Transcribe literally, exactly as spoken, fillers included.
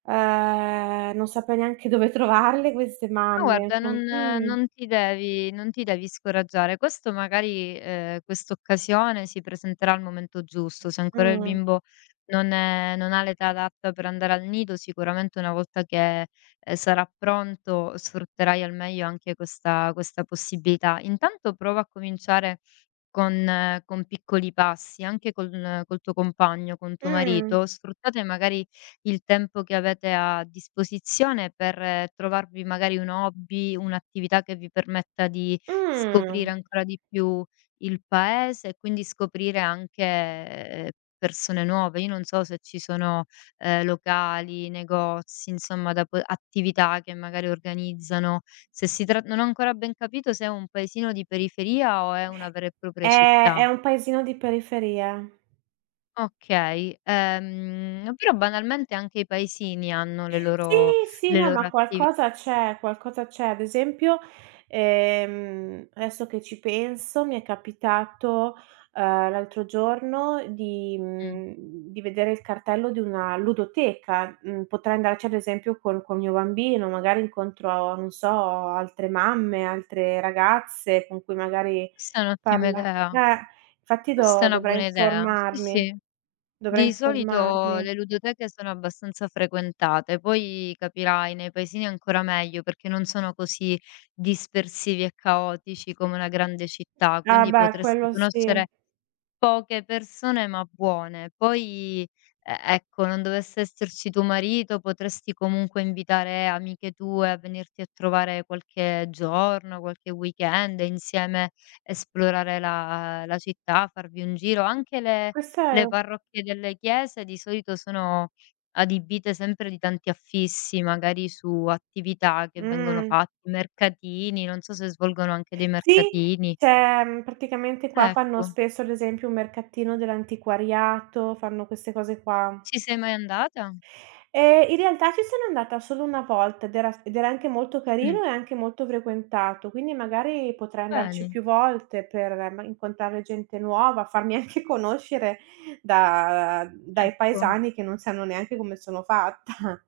Ehm, non saprei neanche dove trovarle queste Ma mamme, guarda non com mhmm. non ti devi non ti devi scoraggiare. Questo magari, ehm, quest'occasione si presenterà al momento giusto. Se Mh, ancora il mh. bimbo non è non ha l'età adatta per andare al nido, sicuramente una volta che, ehm, sarà pronto sfrutterai al meglio anche questa questa possibilità. Intanto prova a cominciare con con piccoli passi, anche con col tuo compagno, con tuo Mh. marito, sfruttate magari il tempo che avete a disposizione per trovarvi magari un hobby, un'attività che vi permetta di scoprire Mh. ancora di più il paese e quindi scoprire anche persone nuove. Io non so se ci sono, ehm, locali, negozi, insomma da po attività che magari organizzano, se si trat non ho ancora ben capito se è un paesino di periferia o è una vera e propria È città. è un paesino di periferia. Okay, ehm, però banalmente anche i paesini hanno le Sì, loro sì, le no, loro ma attivi qualcosa c'è, qualcosa c'è. Ad esempio, ehm, adesso che ci penso mi è capitato, ehm, l'altro giorno di Mh. mhmm, di vedere il cartello di una ludoteca. Mhmm, potrei andarci ad esempio col col mio bambino, magari incontro non so altre mamme, altre ragazze con cui magari Questa è un'ottima parla idea. eh fatti Questa è do una dovrei buona idea, sì, informarmi, sì. dovrei Di solito informarmi. le ludoteche sono abbastanza frequentate, poi capirai, nei paesini ancora meglio perché non sono così dispersivi e caotici come una grande città, Ah quindi beh, potresti quello sì. conoscere poche persone ma buone. Poi, e ecco non dovesse esserci tuo marito, potresti comunque invitare amiche tue a venirti a trovare qualche giorno, qualche weekend, insieme, esplorare la la città, farvi un giro. Anche le Questo è le u parrocchie delle chiese di solito sono adibite sempre di tanti affissi, magari su attività che vengono Mh. fatt mercatini, non so se svolgono anche dei Sì, mercatini. ceh, ehm, praticamente qua fanno Ecco. spesso, ad esempio, un mercatino dell'antiquariato, fanno queste cose qua. Ci sei mai andata? Ehm, in realtà ci sono andata solo una volta ed era s ed era anche molto Mh. carino e anche molto frequentato, quindi magari potrei andarci Bene. più volte per ma incontrare gente nuova, farmi anche conoscere da dai Ecco. paesani che non sanno neanche come sono fatta.